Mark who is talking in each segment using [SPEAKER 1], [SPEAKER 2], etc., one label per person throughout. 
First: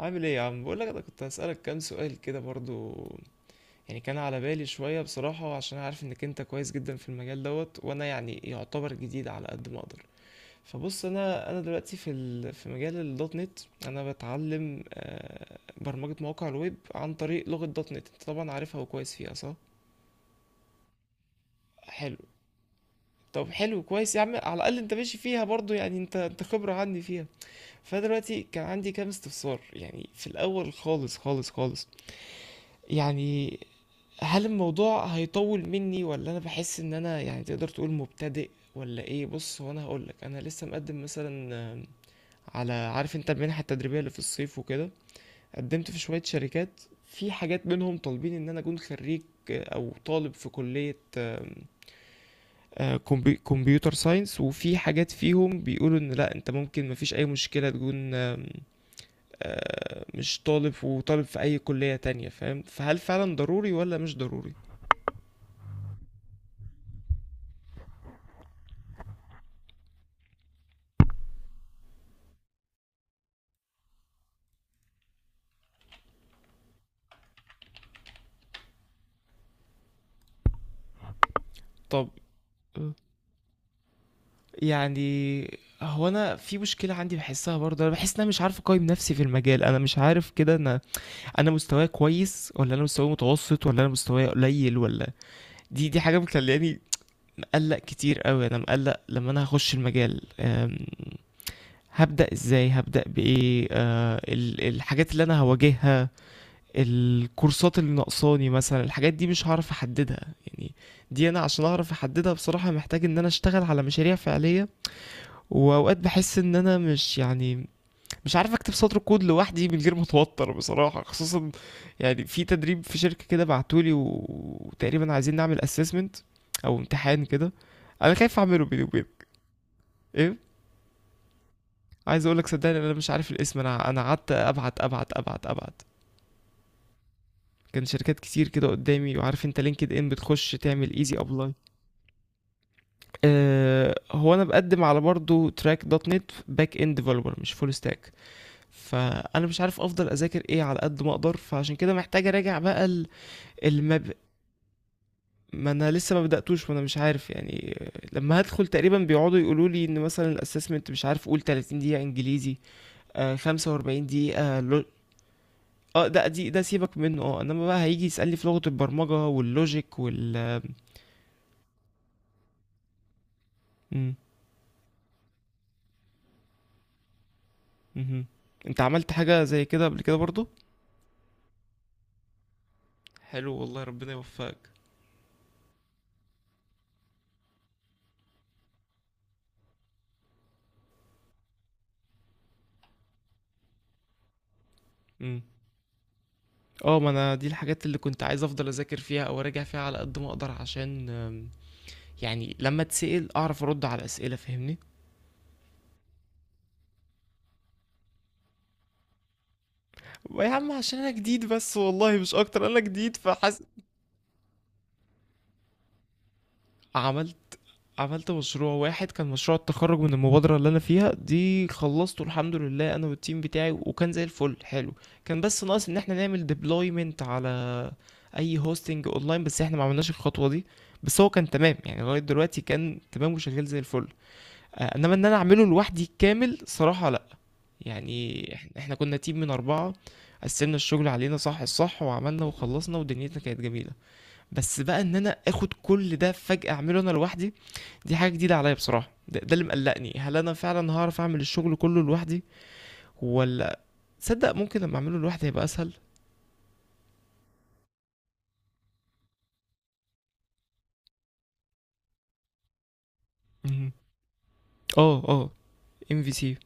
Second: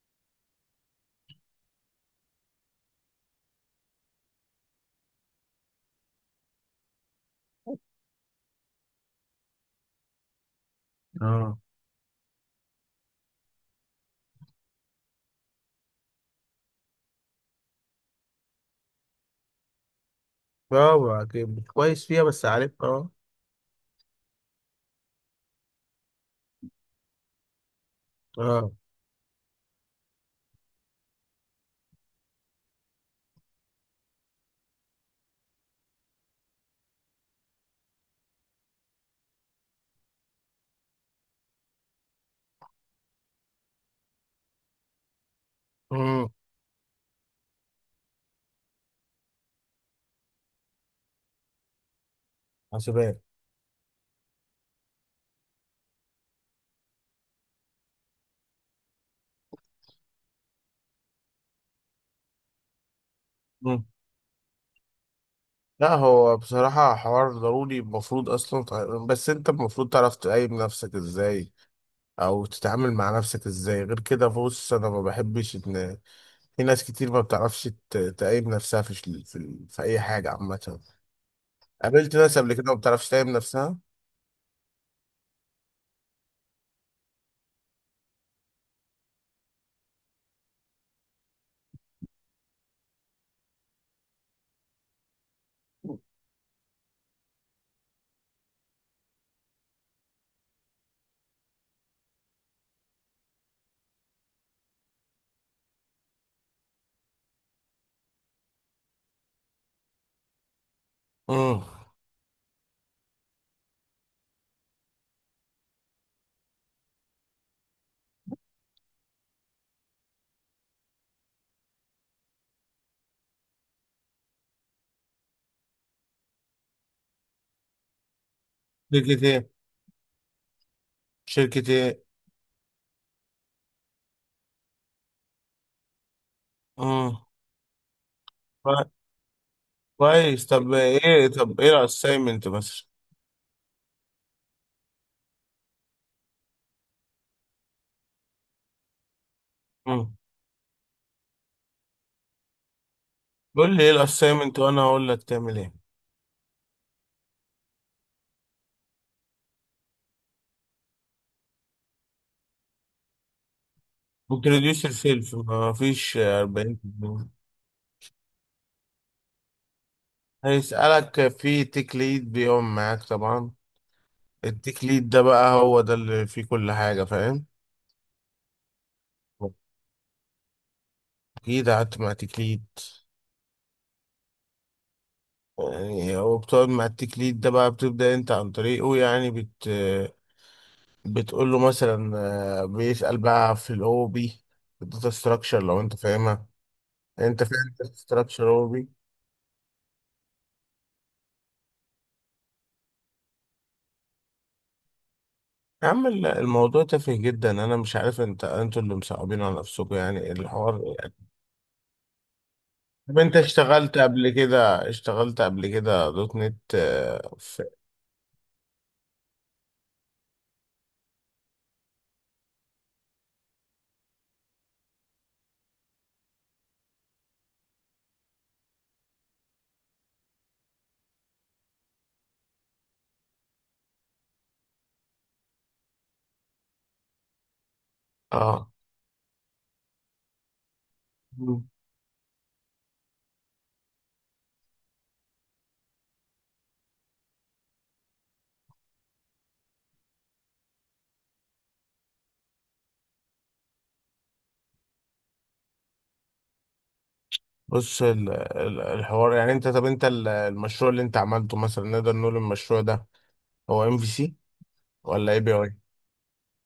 [SPEAKER 1] عامل ايه يا عم؟ بقول لك انا كنت هسألك كام سؤال كده برضو، يعني كان على بالي شوية بصراحة عشان عارف انك انت كويس جدا في المجال دوت، وانا يعني يعتبر جديد على قد ما اقدر. فبص، انا
[SPEAKER 2] اه.
[SPEAKER 1] انا دلوقتي في في مجال الدوت نت. انا بتعلم برمجة مواقع الويب عن طريق لغة دوت نت، انت طبعا عارفها وكويس فيها صح؟
[SPEAKER 2] برافو عليك، كويس
[SPEAKER 1] حلو.
[SPEAKER 2] فيها، بس عارف، اه
[SPEAKER 1] طب حلو، كويس يا عم، على الاقل انت ماشي فيها برضو، يعني انت خبرة عني فيها. فدلوقتي كان
[SPEAKER 2] اه.
[SPEAKER 1] عندي كام استفسار، يعني في الاول خالص خالص خالص، يعني هل الموضوع هيطول مني، ولا انا بحس ان انا يعني تقدر تقول مبتدئ، ولا ايه؟ بص، هو انا هقولك، انا لسه مقدم مثلا، على، عارف انت المنحه التدريبيه اللي في الصيف وكده؟ قدمت في شويه
[SPEAKER 2] امم.
[SPEAKER 1] شركات، في حاجات منهم طالبين ان انا اكون خريج، او طالب في كليه،
[SPEAKER 2] حاسبات.
[SPEAKER 1] كمبيوتر ساينس. وفي حاجات فيهم بيقولوا ان لا، انت ممكن مفيش اي مشكله تكون آم، آه، مش طالب، وطالب في اي كليه تانية، فاهم فهل فعلا ضروري
[SPEAKER 2] مم.
[SPEAKER 1] ولا مش ضروري؟
[SPEAKER 2] لا، هو بصراحة حوار ضروري، المفروض أصلا بس أنت المفروض تعرف تقيم نفسك إزاي، أو تتعامل مع نفسك إزاي. غير كده، بص، أنا ما بحبش إن في ناس كتير ما بتعرفش تقيم نفسها في في أي حاجة عامة.
[SPEAKER 1] طب
[SPEAKER 2] قابلت ناس قبل كده ما بتعرفش تقيم نفسها.
[SPEAKER 1] يعني، هو انا في مشكله عندي بحسها برضه، انا بحس ان انا مش عارف اقيم نفسي في المجال، انا مش عارف كده، انا انا مستواي كويس ولا انا مستواي متوسط ولا انا مستواي قليل ولا. دي دي حاجه مخلياني مقلق كتير قوي، انا مقلق لما انا هخش المجال، هبدا ازاي، هبدا بايه، الحاجات اللي انا هواجهها، الكورسات اللي ناقصاني مثلا، الحاجات دي مش هعرف احددها يعني. دي انا
[SPEAKER 2] امم.
[SPEAKER 1] عشان اعرف احددها بصراحه محتاج ان انا اشتغل على مشاريع فعليه. وأوقات باحس إن أنا مش يعني، مش عارف أكتب سطر كود لوحدي من غير ما أتوتر بصراحة، خصوصًا يعني في تدريب في شركة كده بعتوه لي، وتقريبًا عايزين نعمل assessment أو امتحان كده، أنا خايف أعمله بيني وبينك.
[SPEAKER 2] شركة ايه؟
[SPEAKER 1] إيه،
[SPEAKER 2] شركة ايه؟
[SPEAKER 1] عايز أقول لك صدقني أنا مش عارف الاسم. أنا قعدت أبعت.
[SPEAKER 2] امم.
[SPEAKER 1] كان شركات كتير كده قدامي، وعارف أنت LinkedIn
[SPEAKER 2] كويس،
[SPEAKER 1] بتخش
[SPEAKER 2] طب
[SPEAKER 1] تعمل easy
[SPEAKER 2] ايه
[SPEAKER 1] apply.
[SPEAKER 2] طب ايه الاسايمنت مثلا؟
[SPEAKER 1] هو أنا باقدم على برضه track .NET back end developer، مش full stack. فانا مش عارف افضل
[SPEAKER 2] مم.
[SPEAKER 1] اذاكر ايه على قد ما اقدر، فعشان كده محتاج اراجع بقى
[SPEAKER 2] قول لي ايه
[SPEAKER 1] المب...
[SPEAKER 2] الاسايمنت وانا اقول لك تعمل
[SPEAKER 1] ما
[SPEAKER 2] ايه.
[SPEAKER 1] انا لسه ما بداتوش، وانا مش عارف يعني. لما هدخل تقريبا بيقعدوا يقولوا لي ان مثلا الاسسمنت، مش عارف، قول 30 دقيقه انجليزي، آه 45 دقيقه،
[SPEAKER 2] بتريديوس سيلف، ما
[SPEAKER 1] اه
[SPEAKER 2] فيش
[SPEAKER 1] ده، دي ده سيبك منه،
[SPEAKER 2] 40%.
[SPEAKER 1] اه، انما بقى هيجي يسالني في لغه البرمجه واللوجيك وال.
[SPEAKER 2] هيسألك في تيك ليد بيقوم معاك طبعا.
[SPEAKER 1] مم.
[SPEAKER 2] التيك ليد ده بقى هو ده اللي فيه كل حاجة، فاهم؟
[SPEAKER 1] مهم. انت عملت حاجه زي كده قبل كده برضو؟
[SPEAKER 2] اكيد قعدت مع تيك ليد.
[SPEAKER 1] حلو والله، ربنا يوفقك.
[SPEAKER 2] يعني هو بتقعد مع التيك ليد ده بقى بتبدأ انت عن طريقه، يعني بتقول له مثلا، بيسأل بقى في الاو بي، الداتا
[SPEAKER 1] مم.
[SPEAKER 2] ستراكشر، لو انت فاهمها.
[SPEAKER 1] اه، ما انا
[SPEAKER 2] انت
[SPEAKER 1] دي
[SPEAKER 2] فاهم
[SPEAKER 1] الحاجات اللي كنت عايز
[SPEAKER 2] الاستراكشر
[SPEAKER 1] افضل
[SPEAKER 2] اوبي؟
[SPEAKER 1] اذاكر فيها او اراجع فيها على قد ما اقدر، عشان يعني لما اتسأل اعرف ارد على اسئله، فاهمني؟
[SPEAKER 2] يا عم، الموضوع تافه جدا، انا مش عارف انتوا اللي مصعبين على نفسكم يعني
[SPEAKER 1] يا عم
[SPEAKER 2] الحوار
[SPEAKER 1] عشان انا
[SPEAKER 2] يعني.
[SPEAKER 1] جديد بس والله، مش اكتر، انا جديد
[SPEAKER 2] طب انت
[SPEAKER 1] فحس.
[SPEAKER 2] اشتغلت قبل كده دوت نت؟ اه
[SPEAKER 1] عملت،
[SPEAKER 2] في.
[SPEAKER 1] عملت مشروع واحد، كان مشروع التخرج من المبادرة اللي أنا فيها دي، خلصته الحمد لله أنا والتيم بتاعي، وكان زي الفل، حلو. كان بس ناقص إن احنا نعمل deployment على أي هوستنج أونلاين، بس احنا ما عملناش الخطوة دي. بس هو كان تمام يعني، لغاية دلوقتي كان تمام وشغال زي الفل. إنما إن أنا أعمله لوحدي كامل، صراحة لأ. يعني إحنا
[SPEAKER 2] اه.
[SPEAKER 1] إحنا كنا تيم من أربعة، قسمنا الشغل علينا صح
[SPEAKER 2] مم.
[SPEAKER 1] الصح، وعملنا وخلصنا ودنيتنا كانت جميلة. بس بقى إن أنا آخد كل ده فجأة أعمله أنا لوحدي، دي حاجة جديدة عليا بصراحة. ده اللي مقلقني، هل أنا فعلا هعرف أعمل الشغل كله لوحدي، ولا. تصدق ممكن لما أعمله لوحدي هيبقى أسهل.
[SPEAKER 2] بص، الحوار يعني انت، طب انت المشروع اللي انت عملته مثلا، نقدر نقول المشروع ده هو
[SPEAKER 1] مهم.
[SPEAKER 2] ام في سي
[SPEAKER 1] اه
[SPEAKER 2] ولا اي
[SPEAKER 1] اه.
[SPEAKER 2] بي اي؟
[SPEAKER 1] ام في سي.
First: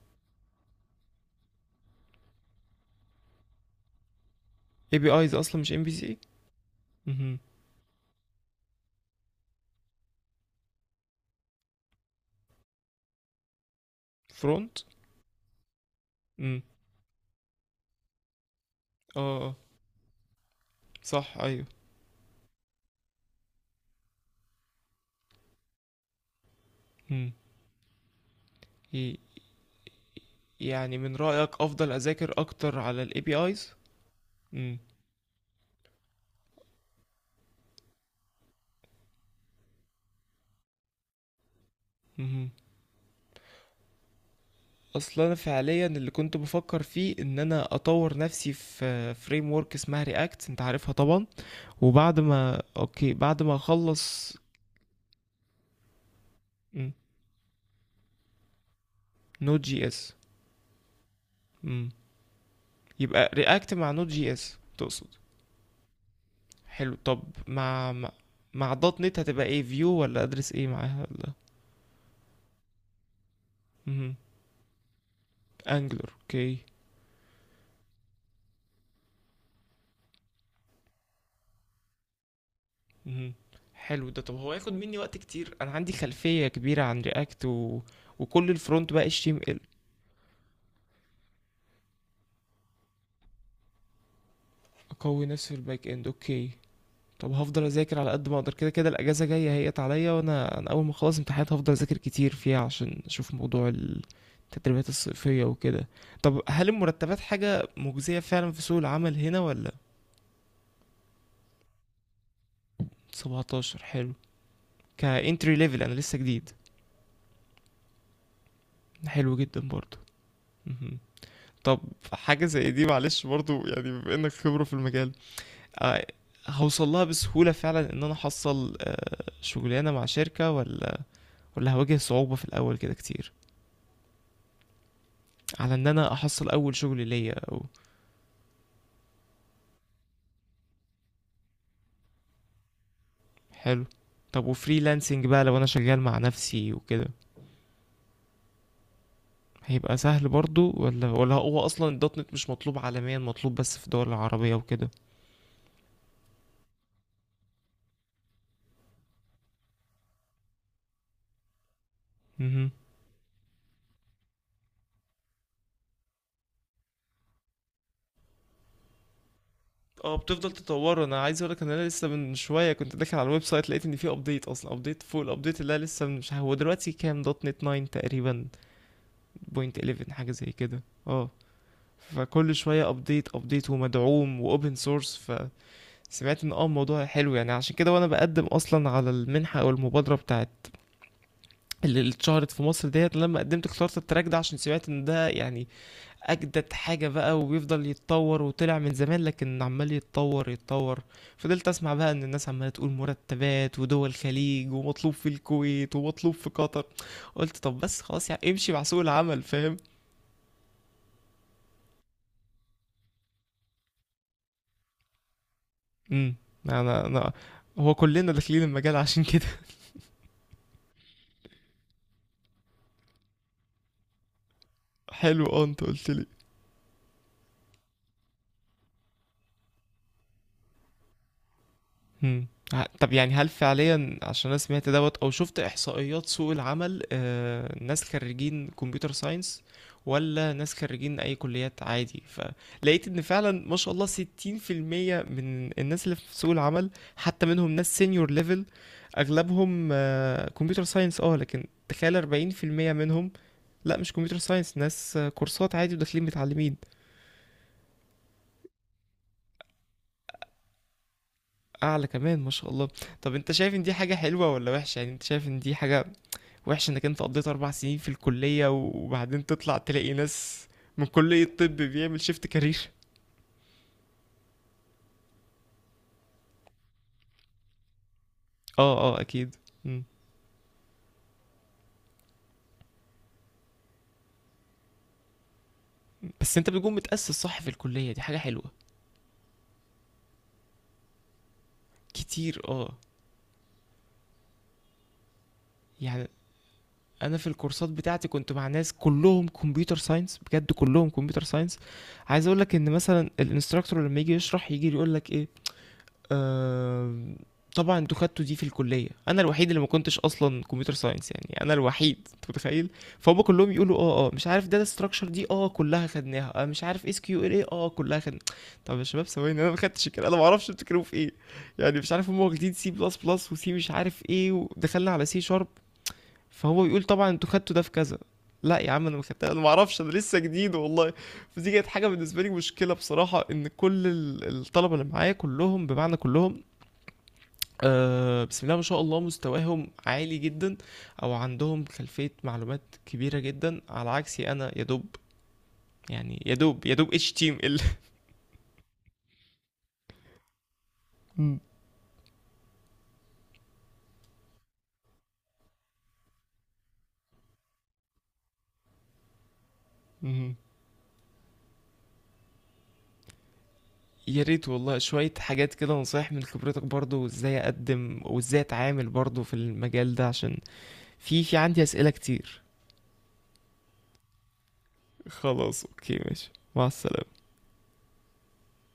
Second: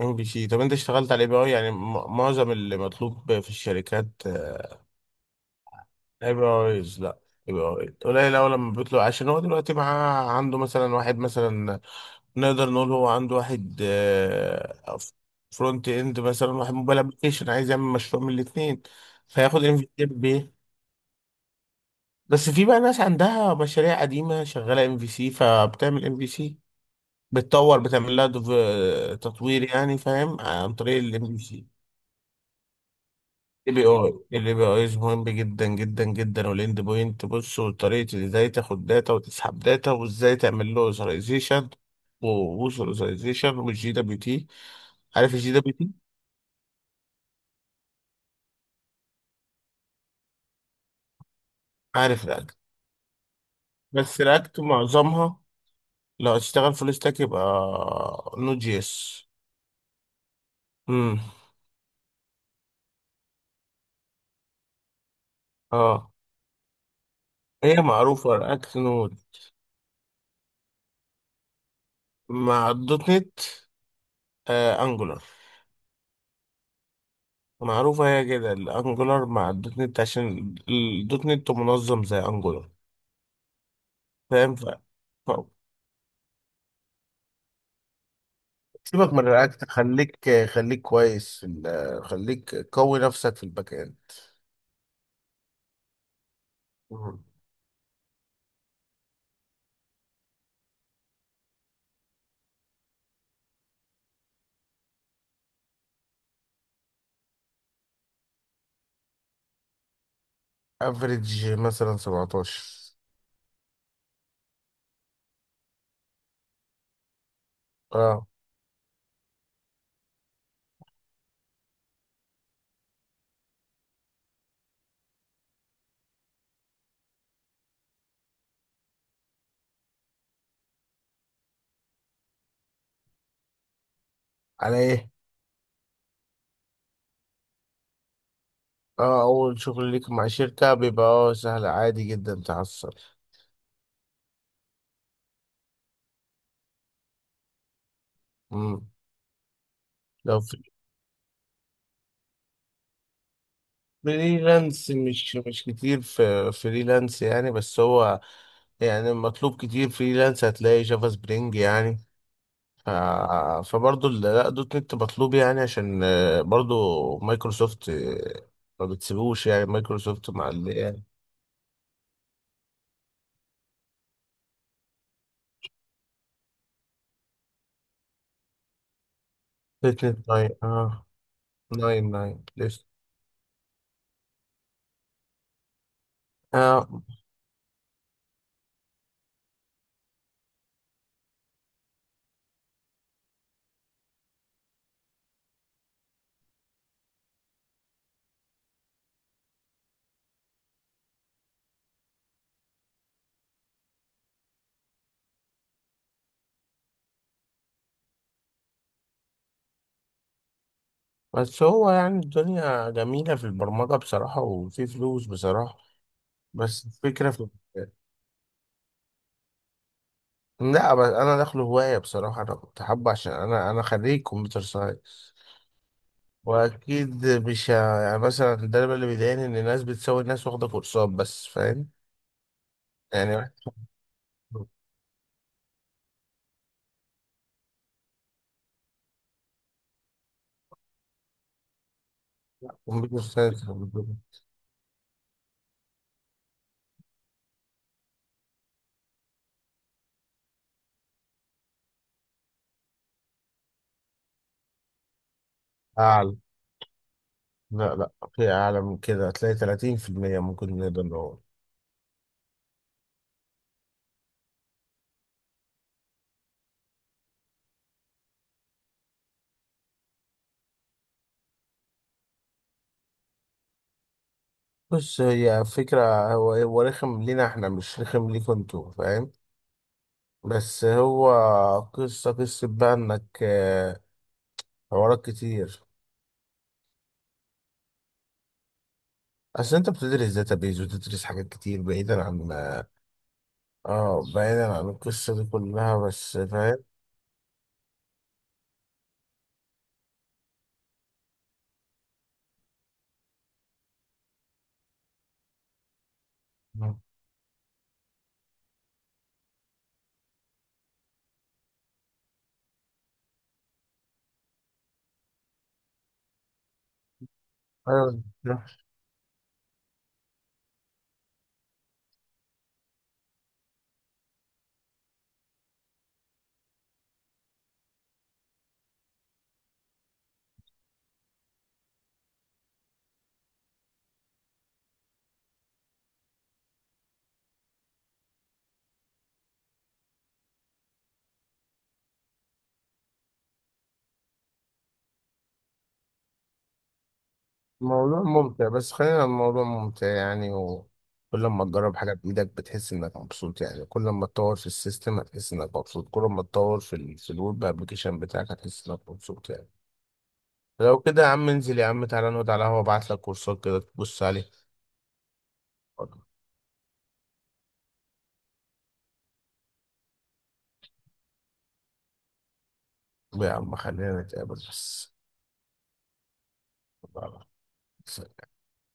[SPEAKER 2] ام في سي. طب انت اشتغلت على اي بي اي يعني؟ معظم اللي مطلوب في الشركات.
[SPEAKER 1] اي بي ايز اصلا مش ام في سي.
[SPEAKER 2] ابراهيم، لا. ابراهيم قليل أوي لما بيطلع، عشان هو دلوقتي معاه، عنده مثلا واحد مثلا، نقدر نقول هو عنده واحد
[SPEAKER 1] فرونت.
[SPEAKER 2] فرونت اند، مثلا
[SPEAKER 1] اه.
[SPEAKER 2] واحد موبايل ابلكيشن، عايز يعمل مشروع من الاثنين،
[SPEAKER 1] اه.
[SPEAKER 2] فياخد ام في سي بايه؟
[SPEAKER 1] صح ايوه.
[SPEAKER 2] بس في بقى ناس عندها مشاريع قديمة شغالة ام في سي، فبتعمل ام في سي،
[SPEAKER 1] مم.
[SPEAKER 2] بتطور، بتعمل لها
[SPEAKER 1] ي-
[SPEAKER 2] تطوير، يعني فاهم، عن طريق
[SPEAKER 1] يعني من
[SPEAKER 2] الام في
[SPEAKER 1] رأيك
[SPEAKER 2] سي.
[SPEAKER 1] افضل اذاكر اكتر على الاي بي ايز؟
[SPEAKER 2] الاي بي اي مهم جدا جدا جدا، والاند بوينت. بص، وطريقه ازاي تاخد داتا وتسحب داتا، وازاي تعمل له اوثرايزيشن، ووصل اوثرايزيشن والجي دبليو تي.
[SPEAKER 1] اصلا انا
[SPEAKER 2] عارف الجي دبليو
[SPEAKER 1] فعليا
[SPEAKER 2] تي؟
[SPEAKER 1] اللي كنت بفكر فيه ان انا اطور نفسي في فريم ورك اسمها رياكت، انت عارفها طبعا. وبعد
[SPEAKER 2] عارف رياكت؟
[SPEAKER 1] ما اوكي، بعد ما
[SPEAKER 2] بس
[SPEAKER 1] اخلص.
[SPEAKER 2] رياكت معظمها، لو هتشتغل فول ستاك يبقى نود جي اس.
[SPEAKER 1] نوت جي اس.
[SPEAKER 2] امم.
[SPEAKER 1] يبقى رياكت مع نوت جي اس تقصد؟
[SPEAKER 2] اه.
[SPEAKER 1] حلو. طب
[SPEAKER 2] هي
[SPEAKER 1] مع مع,
[SPEAKER 2] معروفه،
[SPEAKER 1] مع
[SPEAKER 2] رياكت
[SPEAKER 1] دوت
[SPEAKER 2] نود.
[SPEAKER 1] نت هتبقى ايه؟ فيو ولا ادرس ايه معاها ولا؟
[SPEAKER 2] مع الدوت نت،
[SPEAKER 1] مم.
[SPEAKER 2] انجولار.
[SPEAKER 1] انجلر، اوكي.
[SPEAKER 2] معروفه هي كده الانجولار مع الدوت نت، عشان الدوت نت منظم زي انجولار،
[SPEAKER 1] مم. حلو ده. طب هو
[SPEAKER 2] فاهم؟
[SPEAKER 1] ياخد مني وقت
[SPEAKER 2] ف-
[SPEAKER 1] كتير؟ انا عندي خلفية كبيرة عن رياكت و... وكل الفرونت بقى،
[SPEAKER 2] سيبك من
[SPEAKER 1] اتش تي ام ال.
[SPEAKER 2] الرياكت، خليك قوي نفسك في الباك اند.
[SPEAKER 1] اقوي نفسي في الباك اند، اوكي. طب هفضل اذاكر على قد ما اقدر، كده كده الاجازه جايه هيت عليا، وانا انا اول ما اخلص امتحانات هفضل اذاكر كتير فيها، عشان اشوف موضوع التدريبات الصيفيه وكده. طب هل المرتبات حاجه مجزيه فعلا في سوق العمل هنا ولا؟
[SPEAKER 2] افريج مثلا 17.
[SPEAKER 1] 17، حلو. كانتري ليفل، انا لسه جديد.
[SPEAKER 2] اه.
[SPEAKER 1] حلو جدا برضو. مهم. طب حاجه زي دي معلش برضو، يعني بما انك خبره في المجال، آه، هوصل لها بسهوله فعلا ان انا احصل شغلانه مع شركه ولا؟ ولا هواجه صعوبه في الاول كده كتير؟
[SPEAKER 2] على ايه؟
[SPEAKER 1] على ان انا احصل اول شغل ليا او.
[SPEAKER 2] اه، اول شغل ليك مع شركة بيبقى سهل، عادي جدا تحصل.
[SPEAKER 1] حلو. طب وفريلانسنج بقى لو انا شغال مع نفسي وكده
[SPEAKER 2] مم.
[SPEAKER 1] هيبقى سهل
[SPEAKER 2] لو في
[SPEAKER 1] برضو ولا هو اصلا الدوت نت مش مطلوب عالميا، مطلوب بس في الدول العربية وكده؟
[SPEAKER 2] فريلانس، مش كتير في فريلانس يعني. بس هو يعني مطلوب كتير فريلانس، هتلاقي جافا سبرينج يعني.
[SPEAKER 1] مهم.
[SPEAKER 2] ف- فبرضه لا، دوت نت مطلوب يعني، عشان برضه مايكروسوفت، ما بتسيبوش يعني،
[SPEAKER 1] اه
[SPEAKER 2] مايكروسوفت مع
[SPEAKER 1] بتفضل
[SPEAKER 2] ال
[SPEAKER 1] تطوره.
[SPEAKER 2] يعني.
[SPEAKER 1] انا عايز اقولك ان انا لسه من شويه كنت داخل على الويب سايت، لقيت ان في ابديت اصلا، ابديت فوق الابديت اللي أنا لسه مش هو دلوقتي كام دوت نت؟ 9 تقريبا، بوينت
[SPEAKER 2] دوت
[SPEAKER 1] 11
[SPEAKER 2] نت
[SPEAKER 1] حاجه زي
[SPEAKER 2] ناين،
[SPEAKER 1] كده
[SPEAKER 2] اه.
[SPEAKER 1] اه.
[SPEAKER 2] ناين ناين
[SPEAKER 1] فكل
[SPEAKER 2] لسه.
[SPEAKER 1] شويه ابديت ابديت، ومدعوم واوبن سورس. سمعت ان اه
[SPEAKER 2] آه.
[SPEAKER 1] الموضوع حلو يعني. عشان كده وانا بقدم اصلا على المنحة، او المبادرة بتاعت، اللي اللي اتشهرت في مصر ديت، لما قدمت اخترت التراك ده، عشان سمعت ان ده يعني اجدد حاجة بقى، وبيفضل يتطور، وطلع من زمان لكن عمال يتطور يتطور. فضلت اسمع بقى ان الناس عمالة تقول مرتبات، ودول الخليج، ومطلوب في الكويت، ومطلوب في قطر. قلت طب بس خلاص يعني، امشي مع سوق العمل، فاهم.
[SPEAKER 2] بس هو يعني الدنيا جميلة في البرمجة بصراحة، وفي فلوس بصراحة.
[SPEAKER 1] امم.
[SPEAKER 2] بس
[SPEAKER 1] انا
[SPEAKER 2] الفكرة
[SPEAKER 1] انا
[SPEAKER 2] في.
[SPEAKER 1] هو كلنا داخلين المجال عشان كده.
[SPEAKER 2] لا، بس أنا داخله هواية بصراحة، أنا كنت حابه، عشان أنا خريج كمبيوتر ساينس،
[SPEAKER 1] حلو، اه انت قلت.
[SPEAKER 2] وأكيد مش يعني، مثلا ده اللي بيضايقني، إن الناس بتساوي الناس واخدة كورسات بس، فاهم؟
[SPEAKER 1] مم. طب يعني هل
[SPEAKER 2] يعني
[SPEAKER 1] فعليا، عشان انا سمعت دوت او شفت احصائيات سوق العمل، ناس خريجين كمبيوتر ساينس ولا ناس خريجين اي كليات عادي؟ فلقيت ان
[SPEAKER 2] كمبيوتر ساينس.
[SPEAKER 1] فعلا ما شاء الله 60% من الناس اللي في سوق العمل، حتى منهم ناس سينيور ليفل، اغلبهم كمبيوتر ساينس اه، لكن تخيل 40% منهم لا مش كمبيوتر ساينس، ناس كورسات عادي وداخلين
[SPEAKER 2] أعلى.
[SPEAKER 1] متعلمين.
[SPEAKER 2] لا لا، في أعلى من كده، هتلاقي 30% ممكن نقدر نقول.
[SPEAKER 1] اعلى كمان ما شاء الله. طب انت شايف ان دي حاجة حلوة ولا وحشة؟ يعني انت شايف ان دي حاجة وحش انك انت قضيت اربع سنين في الكليه، وبعدين تطلع تلاقي ناس من كليه الطب بيعمل شيفت كارير؟
[SPEAKER 2] بص، هي فكرة، هو رخم لينا احنا، مش رخم ليكم انتوا،
[SPEAKER 1] اه اه
[SPEAKER 2] فاهم؟
[SPEAKER 1] اكيد. مم.
[SPEAKER 2] بس هو، قصة بقى انك، حوارات كتير.
[SPEAKER 1] بس انت بتكون متاسس صح في الكليه، دي حاجه حلوه.
[SPEAKER 2] أصل أنت بتدرس داتابيز وتدرس حاجات كتير بعيدا عن،
[SPEAKER 1] كتير اه.
[SPEAKER 2] اه بعيدا عن القصة دي كلها،
[SPEAKER 1] يعني
[SPEAKER 2] بس فاهم.
[SPEAKER 1] انا في الكورسات بتاعتي كنت مع ناس كلهم كمبيوتر ساينس، بجد كلهم كمبيوتر ساينس. عايز اقول لك ان مثلا الانستراكتور لما يجي يشرح يجي يقول لك ايه، آم، طبعا انتوا خدتوا دي في الكليه، انا الوحيد اللي ما كنتش اصلا كمبيوتر ساينس، يعني انا الوحيد، انت متخيل؟ فهم كلهم يقولوا اه اه، مش عارف داتا ستراكشر دي اه كلها خدناها، آه مش عارف اس كيو ال ايه، اه كلها
[SPEAKER 2] أيوة.
[SPEAKER 1] خدنا. طب يا شباب ثواني، انا ما خدتش الكلام، انا ما اعرفش بتتكلموا في ايه، يعني مش عارف هم واخدين سي بلس بلس وسي مش عارف ايه، ودخلنا على سي شارب. فهو يقول طبعا انتوا خدتوا ده في كذا. لا يا عم، انا ما خدتها، انا ما اعرفش، انا لسه جديد والله. فدي كانت حاجه بالنسبه لي مشكله بصراحه، ان كل الطلبه اللي معايا كلهم بمعنى كلهم بسم الله ما شاء الله مستواهم عالي جدا، او عندهم خلفية معلومات كبيرة جدا على عكسي انا، يا دوب يعني، يا دوب اتش تيم ال.
[SPEAKER 2] الموضوع ممتع، بس خلينا الموضوع ممتع يعني، وكل ما تجرب حاجة بإيدك بتحس إنك مبسوط يعني، كل ما تطور في السيستم هتحس إنك مبسوط، كل ما تطور في ال في الويب أبلكيشن بتاعك هتحس إنك مبسوط يعني. لو كده يا عم انزل، يا عم تعالى نقعد على القهوة، أبعت لك كورسات كده تبص
[SPEAKER 1] يا
[SPEAKER 2] عليها.
[SPEAKER 1] ريت والله، شوية حاجات كده، نصايح من خبرتك برضو، ازاي اقدم وازاي اتعامل برضو في المجال ده، عشان في عندي اسئلة كتير.
[SPEAKER 2] يا عم خلينا نتقابل بس.
[SPEAKER 1] خلاص اوكي، ماشي، مع السلامة.
[SPEAKER 2] يلا، سلام.